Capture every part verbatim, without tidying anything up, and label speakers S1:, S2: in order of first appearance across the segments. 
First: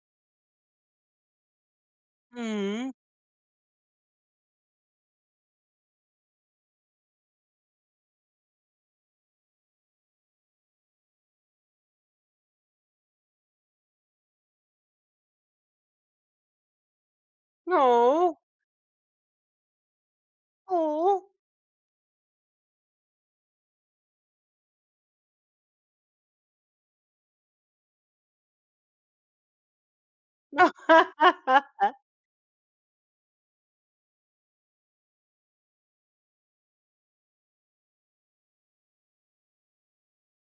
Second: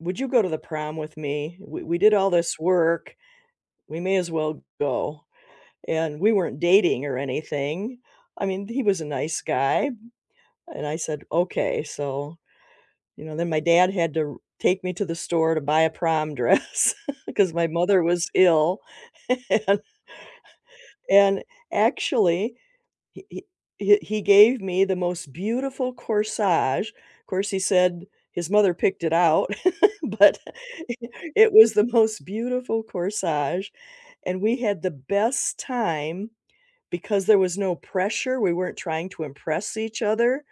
S1: "Would you go to the prom with me? We we did all this
S2: Mm.
S1: work, we may as well go," and we weren't dating or anything. I mean, he was a nice guy, and I said, "Okay," so, you know, then my dad had to r take me to the store to buy a prom dress 'cause my mother was
S2: Aw.
S1: ill and
S2: Aw.
S1: and actually, he he he he gave me the most beautiful corsage. 'Course, he said his mother picked it out, but it was the most beautiful corsage, and we had the best time because there was no pressure, we weren't trying to impress each other,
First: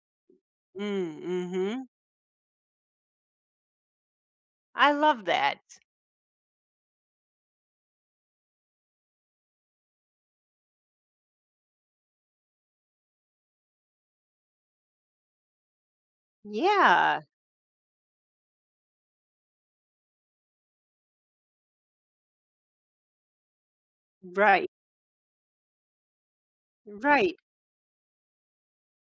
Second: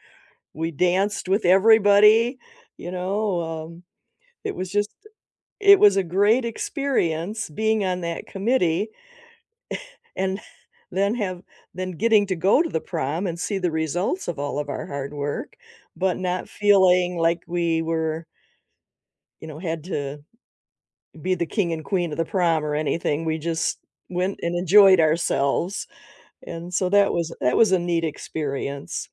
S1: we
S2: Mm,
S1: danced with
S2: mhm.
S1: everybody, you know, um, it was just
S2: I love that.
S1: it was a great experience being on that committee. And then have then getting to go to the prom and see the results of all of our hard work but not feeling
S2: Yeah.
S1: like we were you know, had to be the king and queen of the prom or anything, we just went and
S2: Right.
S1: enjoyed ourselves, and so that was
S2: Right.
S1: that was a neat experience.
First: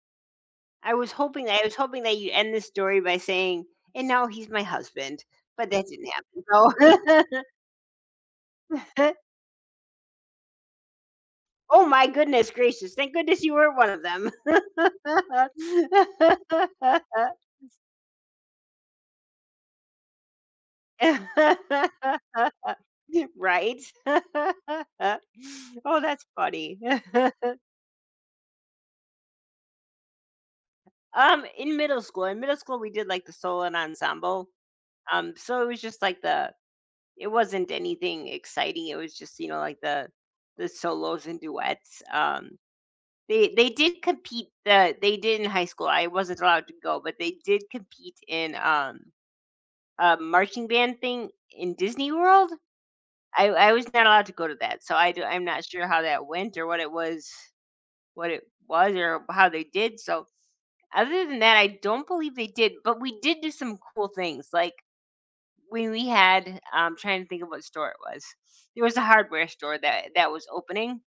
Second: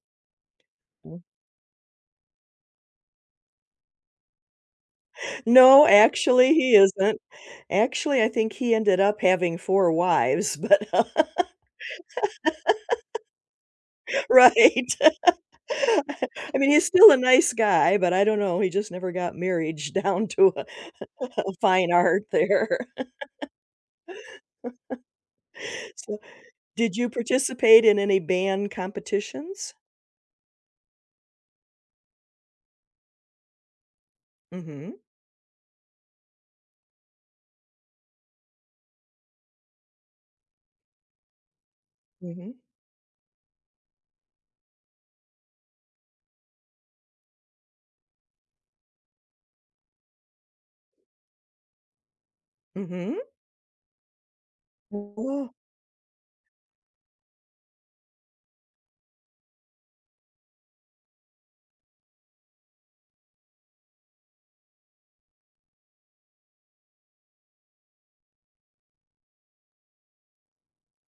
S2: I was
S1: Mm.
S2: hoping I was hoping that you end this story by saying, "And now he's my husband," but that
S1: No,
S2: didn't happen,
S1: actually, he isn't.
S2: so
S1: Actually, I think he ended up having four wives, but
S2: Oh my goodness gracious, thank goodness you weren't one of them.
S1: right. I I mean, he's still a nice guy, but I don't know, he just never got marriage down to a a fine art there.
S2: Right. Oh,
S1: So
S2: that's funny.
S1: did you participate in any band competitions?
S2: Um, in middle school in middle school, we did like the solo ensemble,
S1: Mhm.
S2: um, so it was just like the it wasn't anything exciting, it was just, you know, like the the solos and duets. Um,
S1: Mhm.
S2: they they did compete, uh, they did in high school. I wasn't allowed to go, but they did compete in, um, uh, marching band thing in Disney World.
S1: Mhm.
S2: I I was not allowed to go to that, so I do I'm
S1: Oh.
S2: not sure how that went, or what it was what it was or how they did, so, other than that, I don't believe they did, but we did do some cool things, like, we we had I'm trying to think of what store it was. It was a hardware store that that was opening.